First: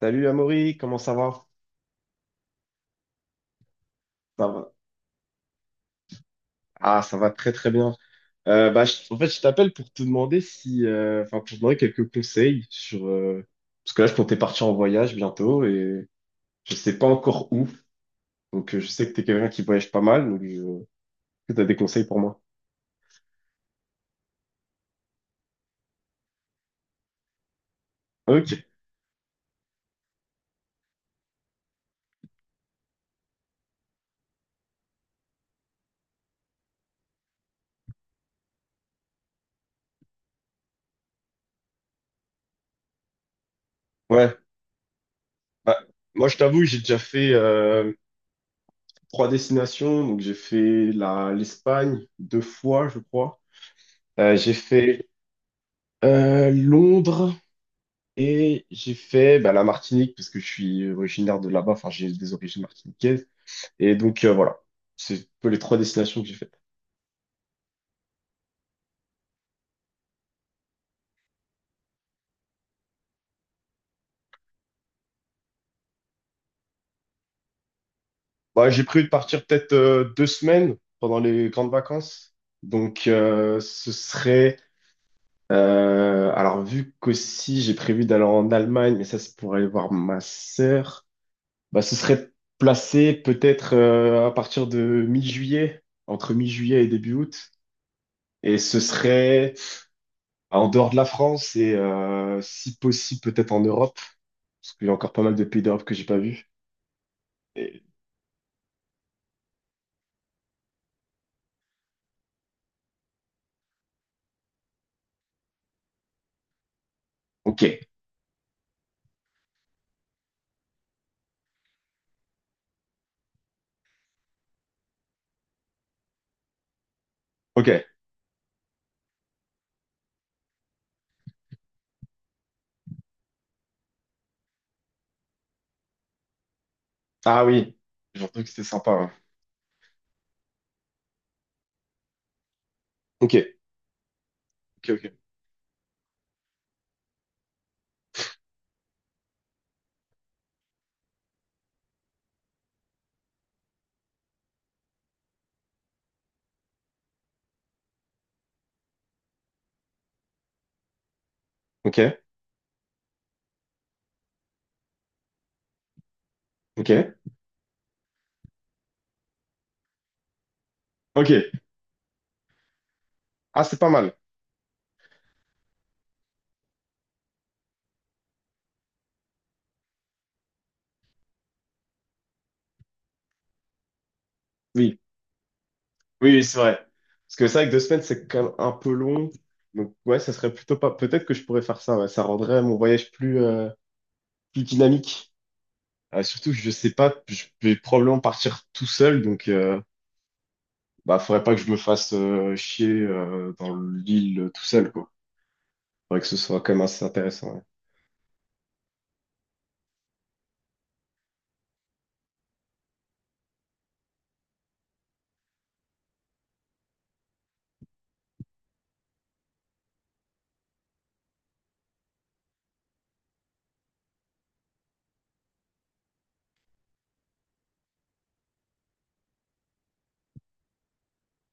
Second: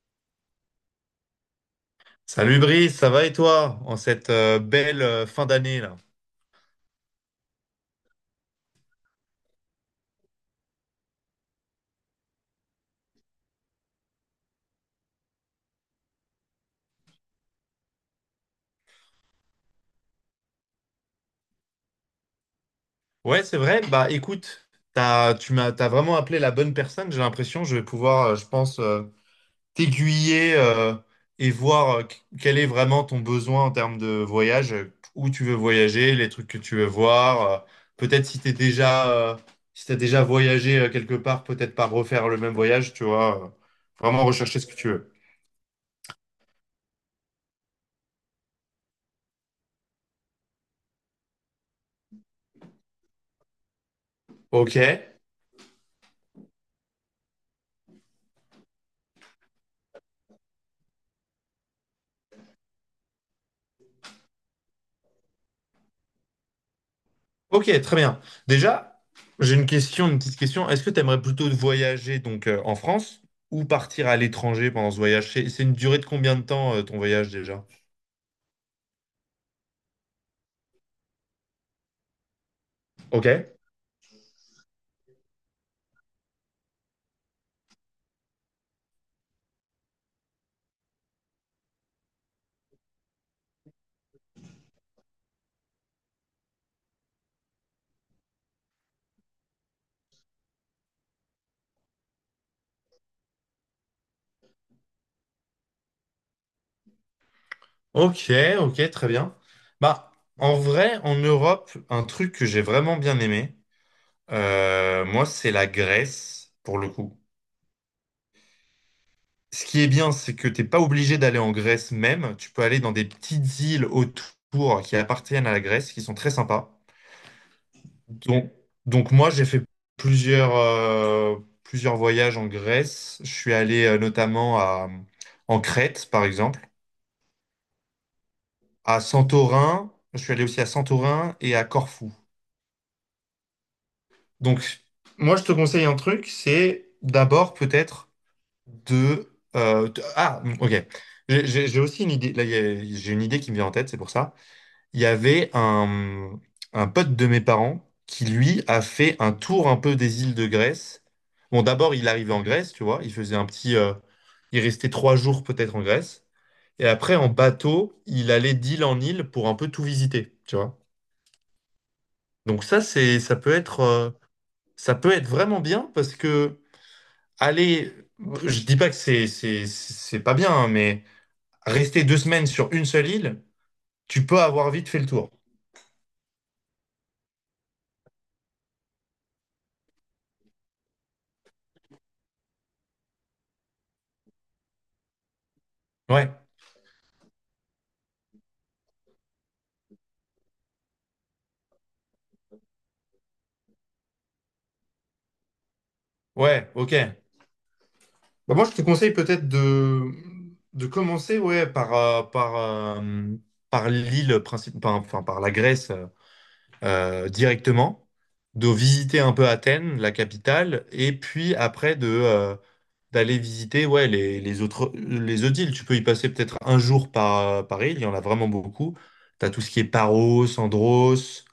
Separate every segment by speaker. Speaker 1: Salut Amaury, comment ça va?
Speaker 2: Salut Brice, ça va et toi en cette
Speaker 1: Ça va.
Speaker 2: belle fin d'année là?
Speaker 1: Ah, ça va très très bien. En fait, je t'appelle pour te demander si, enfin, pour te demander quelques conseils sur, parce que là, je comptais partir en voyage bientôt et je sais pas encore où. Donc, je sais que t'es quelqu'un qui voyage pas mal, donc... tu as des conseils pour moi.
Speaker 2: Ouais, c'est vrai. Bah écoute, t'as vraiment appelé la bonne personne. J'ai l'impression, je vais pouvoir, je
Speaker 1: Ok.
Speaker 2: pense, t'aiguiller et voir quel est vraiment ton besoin en termes de voyage, où tu veux voyager, les trucs que tu veux voir. Peut-être si t'es déjà, si t'as déjà voyagé quelque part, peut-être pas refaire le même voyage, tu vois. Vraiment
Speaker 1: Ouais.
Speaker 2: rechercher ce que tu veux.
Speaker 1: Bah, moi, je t'avoue, j'ai déjà fait 3 destinations. Donc, j'ai fait la l'Espagne 2 fois, je crois. J'ai
Speaker 2: Ok.
Speaker 1: fait Londres. Et j'ai fait bah, la Martinique parce que je suis originaire de là-bas, enfin j'ai des origines martiniquaises. Et donc, voilà, c'est un peu les 3 destinations que j'ai faites.
Speaker 2: Ok, très bien. Déjà, j'ai une question, une petite question. Est-ce que tu aimerais plutôt voyager donc en France ou partir à l'étranger pendant ce voyage? C'est une durée de combien de temps ton voyage déjà?
Speaker 1: Bah, j'ai prévu de partir peut-être 2 semaines pendant les grandes vacances. Donc
Speaker 2: Ok.
Speaker 1: euh, ce serait... alors vu qu'aussi j'ai prévu d'aller en Allemagne, mais ça c'est pour aller voir ma sœur, bah, ce serait placé peut-être à partir de mi-juillet, entre mi-juillet et début août. Et ce serait... Bah, en dehors de la France et si possible peut-être en Europe, parce qu'il y a encore pas mal de pays d'Europe que j'ai pas vu. Et-
Speaker 2: Ok, ok, très bien. Bah, en vrai, en Europe, un truc que j'ai vraiment bien aimé, moi, c'est la Grèce, pour le coup.
Speaker 1: Ok,
Speaker 2: Ce qui est bien, c'est que t'es pas obligé d'aller en Grèce même. Tu peux aller dans des petites îles autour qui appartiennent à la Grèce, qui sont très sympas.
Speaker 1: ok.
Speaker 2: Donc, donc, moi, j'ai fait plusieurs, euh, plusieurs voyages en Grèce. Je suis allé notamment en Crète, par exemple,
Speaker 1: Ah oui, j'ai entendu que c'était sympa,
Speaker 2: à
Speaker 1: hein.
Speaker 2: Santorin. Je suis allé aussi à Santorin et à Corfou.
Speaker 1: Ok,
Speaker 2: Donc,
Speaker 1: ok, ok,
Speaker 2: moi, je te conseille un truc, c'est d'abord peut-être de, Ah, ok. J'ai aussi une idée. Là, j'ai une idée qui me vient en tête, c'est pour ça. Il y avait un pote de mes parents qui, lui, a fait un tour un peu des îles de Grèce. Bon, d'abord,
Speaker 1: ok,
Speaker 2: il arrivait en Grèce, tu vois, il faisait un petit... il restait 3 jours peut-être en Grèce. Et
Speaker 1: ok,
Speaker 2: après, en bateau, il allait d'île en île pour un peu tout visiter, tu vois.
Speaker 1: ok.
Speaker 2: Donc ça,
Speaker 1: Ah, c'est pas mal.
Speaker 2: ça peut être vraiment bien parce que aller, je dis pas que c'est pas bien, hein, mais rester 2 semaines sur une seule île, tu peux avoir vite
Speaker 1: Oui,
Speaker 2: fait le tour.
Speaker 1: oui, oui, c'est vrai. Parce que c'est vrai que 2 semaines, c'est quand même un peu long. Donc ouais, ça serait plutôt pas. Peut-être que je pourrais faire ça, ouais. Ça rendrait mon voyage plus plus dynamique.
Speaker 2: Ouais,
Speaker 1: Surtout, que je sais pas, je vais probablement partir tout seul, donc. Bah, faudrait pas que je me fasse chier dans l'île tout seul, quoi. Faudrait que ce soit
Speaker 2: ouais,
Speaker 1: quand même
Speaker 2: ok.
Speaker 1: assez intéressant.
Speaker 2: Bah, moi, je te conseille peut-être de commencer ouais, par enfin par la Grèce directement, de visiter un peu Athènes, la capitale, et puis après d'aller visiter ouais, les autres îles. Tu peux y passer peut-être un jour par île, il y en a vraiment beaucoup. Tu as tout ce qui est Paros, Andros,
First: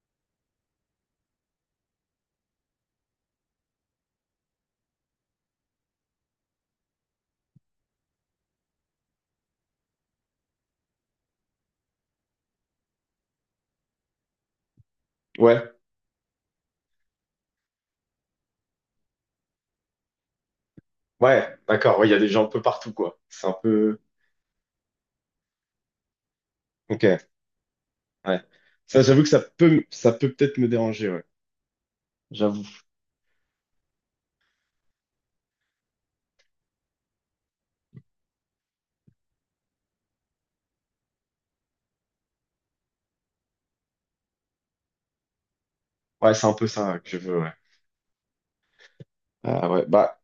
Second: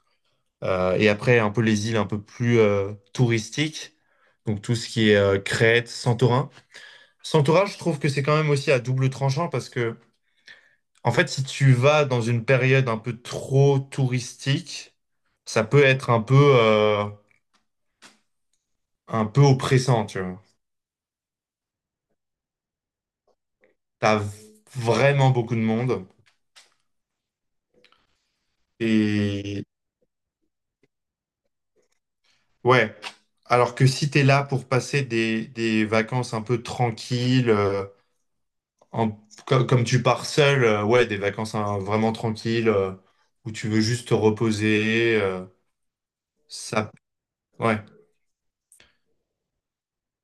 Speaker 2: et après un peu les îles un peu plus touristiques, donc tout ce qui est Crète, Santorin. S'entourage, je trouve que c'est quand même aussi à double tranchant parce que, en fait, si tu vas dans une période un peu trop touristique,
Speaker 1: Ouais,
Speaker 2: ça
Speaker 1: ouais,
Speaker 2: peut être un peu oppressant, tu vois.
Speaker 1: ouais, d'accord. Ouais, il y a des gens un peu partout, quoi. C'est un peu.
Speaker 2: T'as vraiment beaucoup de monde.
Speaker 1: Ok, ouais. Ça, j'avoue que ça
Speaker 2: Et
Speaker 1: peut, ça peut peut-être me déranger, ouais. J'avoue.
Speaker 2: ouais. Alors que si t'es là pour passer des vacances un peu tranquilles, en- comme tu pars seul, ouais, des vacances hein, vraiment tranquilles, où tu veux juste te reposer,
Speaker 1: Ouais, c'est un peu
Speaker 2: ça,
Speaker 1: ça que je veux, ouais.
Speaker 2: ouais.
Speaker 1: Ah ouais, bah,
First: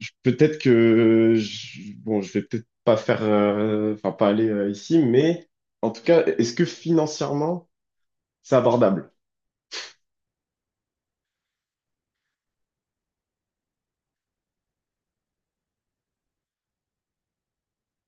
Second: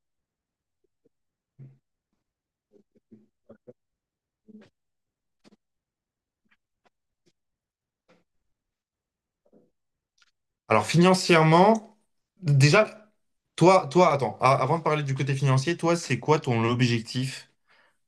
Speaker 1: peut-être que. Je, bon, je vais peut-être pas faire. Enfin, pas aller ici, mais en tout cas, est-ce que financièrement, c'est abordable?
Speaker 2: Alors financièrement, déjà, attends, avant de parler du côté financier, toi, c'est quoi ton objectif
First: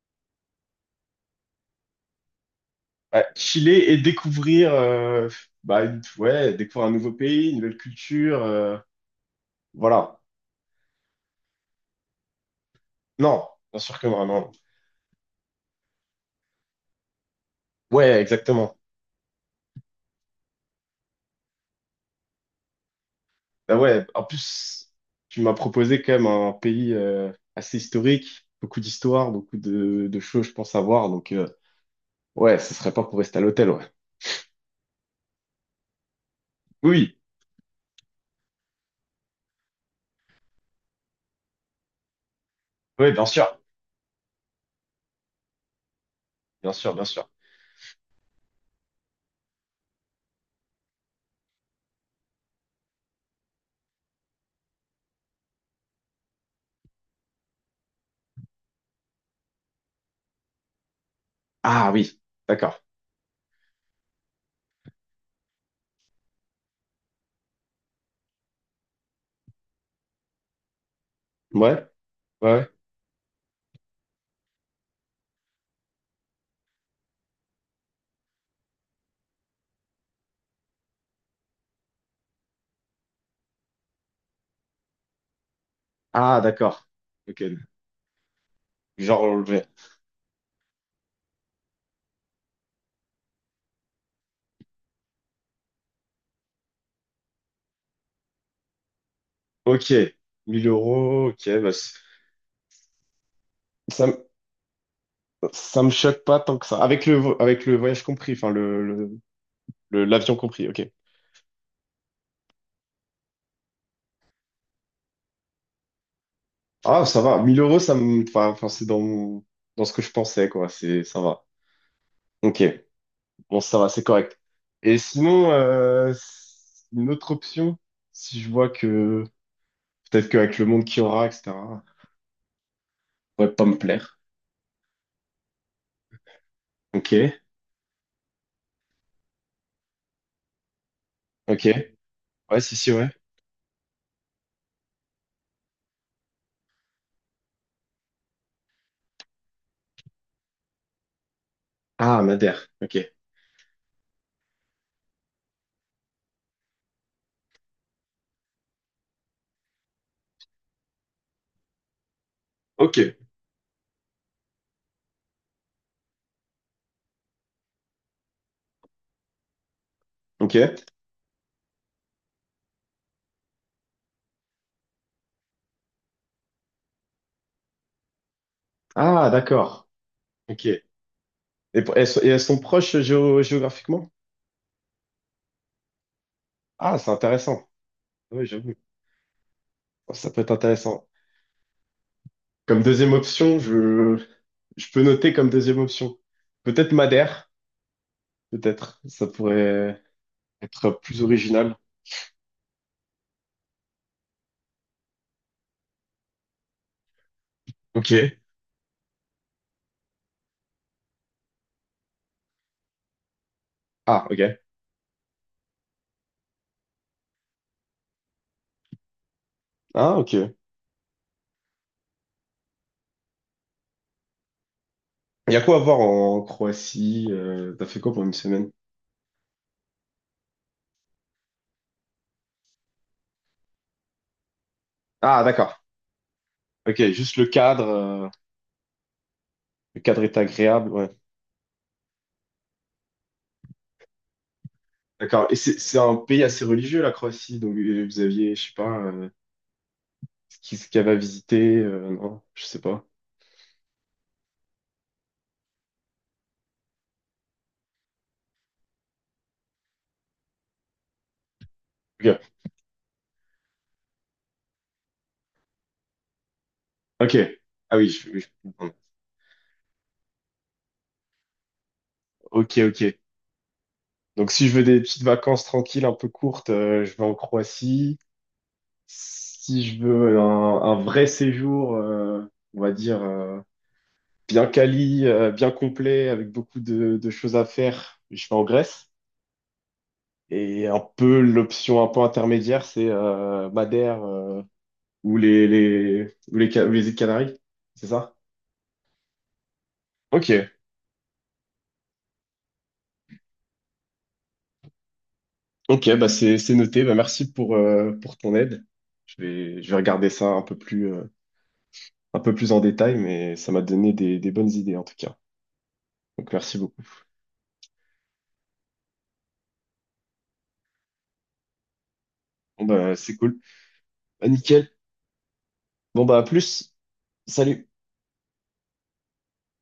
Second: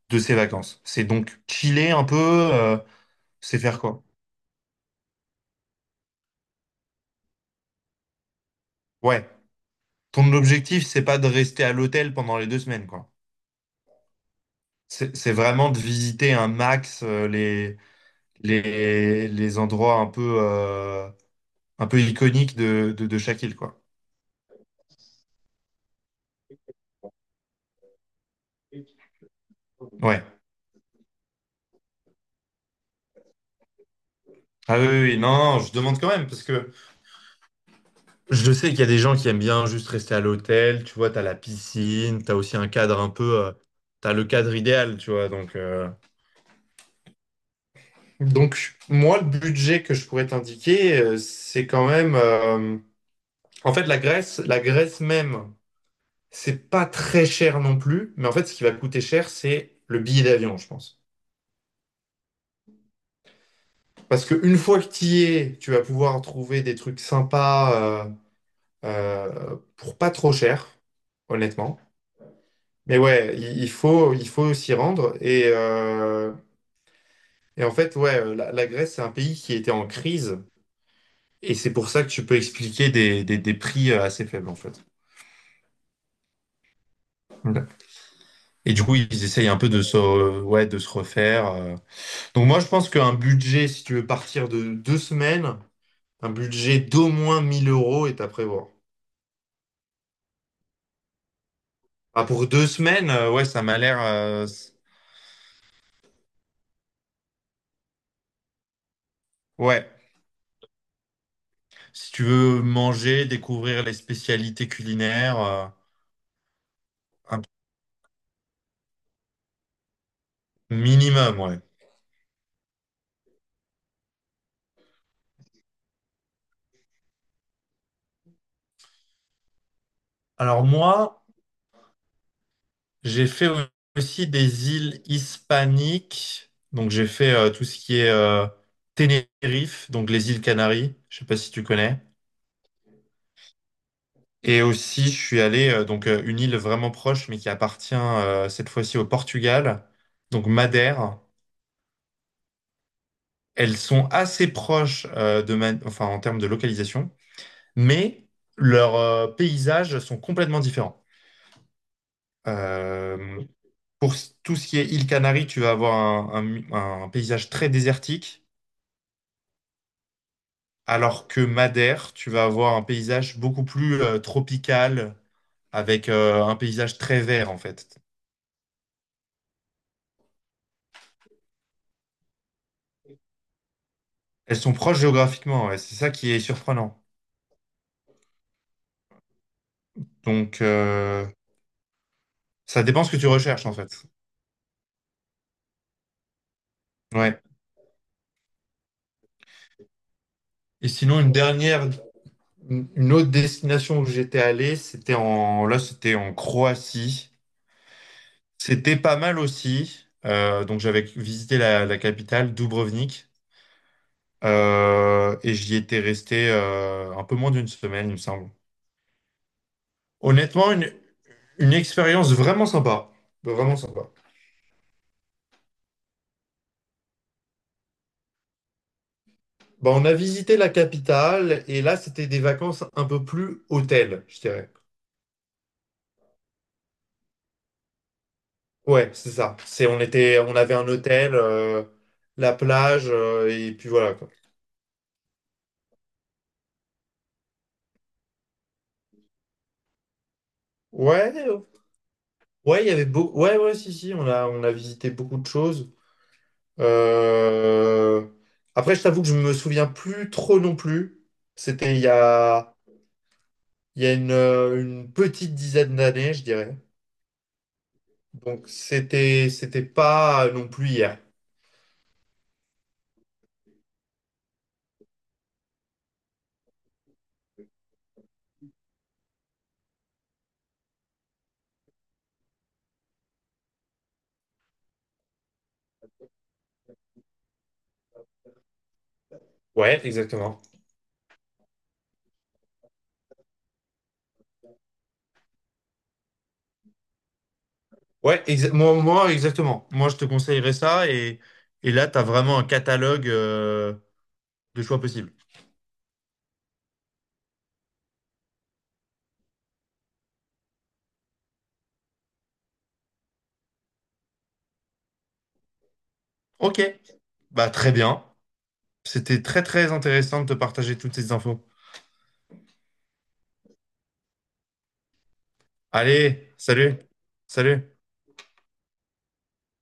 Speaker 2: de ces vacances? C'est donc chiller un peu,
Speaker 1: Ouais,
Speaker 2: c'est faire
Speaker 1: chiller et
Speaker 2: quoi?
Speaker 1: découvrir, euh, bah, ouais, découvrir un nouveau pays, une nouvelle culture,
Speaker 2: Ouais.
Speaker 1: voilà.
Speaker 2: Ton objectif, c'est pas de rester à l'hôtel pendant les 2 semaines, quoi.
Speaker 1: Non, bien sûr que non, non.
Speaker 2: C'est vraiment de visiter un max les,
Speaker 1: Ouais, exactement.
Speaker 2: les, les endroits un un peu iconiques de chaque île,
Speaker 1: Bah
Speaker 2: quoi.
Speaker 1: ouais, en plus, tu m'as proposé quand même un pays assez historique, beaucoup d'histoire, beaucoup de
Speaker 2: Ouais.
Speaker 1: choses, je pense, à voir. Donc, ouais, ce serait pas pour rester à l'hôtel, ouais.
Speaker 2: Ah oui, oui, oui. Non, non, je demande quand même, parce que
Speaker 1: Oui,
Speaker 2: je sais qu'il y a des gens qui aiment bien juste rester à l'hôtel, tu vois, t'as la piscine, t'as aussi un cadre
Speaker 1: oui,
Speaker 2: un
Speaker 1: oui, bien sûr,
Speaker 2: t'as le cadre idéal, tu vois, donc...
Speaker 1: bien sûr, bien sûr.
Speaker 2: Donc, moi, le budget que je pourrais t'indiquer, c'est quand même. En fait, la Grèce même, c'est pas très cher non plus. Mais en fait, ce qui va coûter cher, c'est le billet d'avion, je pense.
Speaker 1: Ah oui, d'accord.
Speaker 2: Parce que une fois que tu y es, tu vas pouvoir trouver des trucs sympas pour pas trop cher, honnêtement.
Speaker 1: Ouais, ouais, ouais.
Speaker 2: Mais ouais, il faut s'y rendre. Et en fait, ouais, la Grèce, c'est un pays qui était en crise. Et c'est pour ça que tu peux expliquer des prix assez faibles, en fait.
Speaker 1: Ah, d'accord. Ok,
Speaker 2: Ok. Et du coup,
Speaker 1: genre,
Speaker 2: ils essayent un
Speaker 1: enlevé.
Speaker 2: peu ouais, de se refaire. Donc moi, je pense qu'un budget, si tu veux partir de 2 semaines, un budget d'au moins 1000 euros est à prévoir.
Speaker 1: Ok, 1000 euros, ok, bah,
Speaker 2: Ah, pour 2 semaines, ouais, ça m'a l'air...
Speaker 1: ça,
Speaker 2: euh, c-
Speaker 1: ça me choque pas tant que ça. Avec le, avec le voyage compris, enfin,
Speaker 2: Ouais,
Speaker 1: l'avion compris, ok.
Speaker 2: si tu veux manger, découvrir les spécialités culinaires,
Speaker 1: Ah, ça
Speaker 2: un
Speaker 1: va. 1000 euros, enfin, enfin, c'est dans dans ce que je pensais, quoi. C'est, ça
Speaker 2: minimum,
Speaker 1: va.
Speaker 2: ouais.
Speaker 1: Ok. Bon, ça va, c'est correct. Et sinon, une autre option, si je vois que, peut-être qu'avec
Speaker 2: Alors
Speaker 1: le monde qu'il y
Speaker 2: moi,
Speaker 1: aura, etc.,
Speaker 2: j'ai fait
Speaker 1: pourrait pas me plaire.
Speaker 2: aussi des îles hispaniques. Donc j'ai fait
Speaker 1: Ok.
Speaker 2: tout ce qui est Tenerife, donc les îles Canaries. Je sais pas si tu
Speaker 1: Ok.
Speaker 2: connais.
Speaker 1: Ouais, si, si, ouais.
Speaker 2: Et aussi, je suis allé une île vraiment proche, mais qui appartient cette fois-ci au Portugal, donc Madère.
Speaker 1: Ah, Madère. Ok.
Speaker 2: Elles sont assez proches enfin en termes de localisation, mais leurs paysages sont complètement différents.
Speaker 1: Ok.
Speaker 2: Euh, Pour tout ce qui est île Canaries, tu vas avoir un paysage très désertique,
Speaker 1: Ok.
Speaker 2: alors que Madère, tu vas avoir un paysage beaucoup plus tropical, avec un paysage très vert en fait.
Speaker 1: Ah, d'accord. Ok. Et, et elles sont proches géographiquement?
Speaker 2: Elles sont proches géographiquement, ouais, c'est ça qui est
Speaker 1: Ah,
Speaker 2: surprenant.
Speaker 1: c'est intéressant. Oui, j'avoue. Ça peut être
Speaker 2: Donc
Speaker 1: intéressant.
Speaker 2: euh, Ça
Speaker 1: Comme
Speaker 2: dépend
Speaker 1: deuxième
Speaker 2: ce que tu
Speaker 1: option,
Speaker 2: recherches en fait.
Speaker 1: je peux noter comme deuxième option. Peut-être
Speaker 2: Ouais.
Speaker 1: Madère, peut-être. Ça pourrait
Speaker 2: Et
Speaker 1: être
Speaker 2: sinon,
Speaker 1: plus original.
Speaker 2: une autre destination où j'étais allé, c'était en Croatie.
Speaker 1: Ok.
Speaker 2: C'était pas mal aussi. Donc j'avais visité la capitale, Dubrovnik.
Speaker 1: Ah, ok.
Speaker 2: Et j'y étais resté un peu moins d'une semaine, il me semble.
Speaker 1: Ah, ok. Il
Speaker 2: Honnêtement, une expérience vraiment sympa. Vraiment sympa.
Speaker 1: y a quoi à voir en Croatie? T'as fait quoi pour une semaine?
Speaker 2: Bah, on a visité la capitale et là, c'était des vacances un peu plus hôtel, je dirais.
Speaker 1: Ah, d'accord. Ok, juste le cadre.
Speaker 2: Ouais, c'est ça.
Speaker 1: Le cadre est
Speaker 2: On avait un
Speaker 1: agréable, ouais.
Speaker 2: hôtel, la plage, et puis voilà, quoi.
Speaker 1: D'accord. Et c'est un pays assez religieux, la Croatie. Donc, vous aviez, je sais pas, ce qu'il y avait à
Speaker 2: Ouais,
Speaker 1: visiter. Non, je sais
Speaker 2: ouais, il y avait
Speaker 1: pas.
Speaker 2: beau... Ouais, ouais, si, si, on a visité beaucoup de choses. Euh, Après, je t'avoue que je me souviens plus trop non plus. C'était il y
Speaker 1: Ok.
Speaker 2: a... Il y a une petite dizaine d'années, je dirais.
Speaker 1: Ok. Ah oui, je
Speaker 2: Donc
Speaker 1: comprends.
Speaker 2: c'était pas non plus hier.
Speaker 1: Ok, ok. Donc, si je veux des petites vacances tranquilles, un peu courtes, je vais en Croatie. Si je veux un vrai séjour, on va dire, bien quali, bien complet, avec beaucoup de choses à faire, je vais en Grèce.
Speaker 2: Ouais, exactement.
Speaker 1: Et un peu l'option un peu intermédiaire, c'est Madère ou ou les, ou les îles Canaries, c'est ça?
Speaker 2: Ouais, exactement. Moi, je te
Speaker 1: Ok,
Speaker 2: conseillerais ça et là, tu as vraiment un catalogue de choix possibles.
Speaker 1: ok, bah c'est noté. Bah merci pour ton aide. Je vais regarder ça un peu plus, un peu plus en détail, mais ça m'a donné des bonnes idées en tout cas. Donc merci
Speaker 2: Ok,
Speaker 1: beaucoup.
Speaker 2: bah très bien. C'était très très intéressant de te partager toutes ces infos.
Speaker 1: Bon bah c'est cool. Bah, nickel. Bon bah à
Speaker 2: Allez,
Speaker 1: plus.
Speaker 2: salut,
Speaker 1: Salut.
Speaker 2: salut.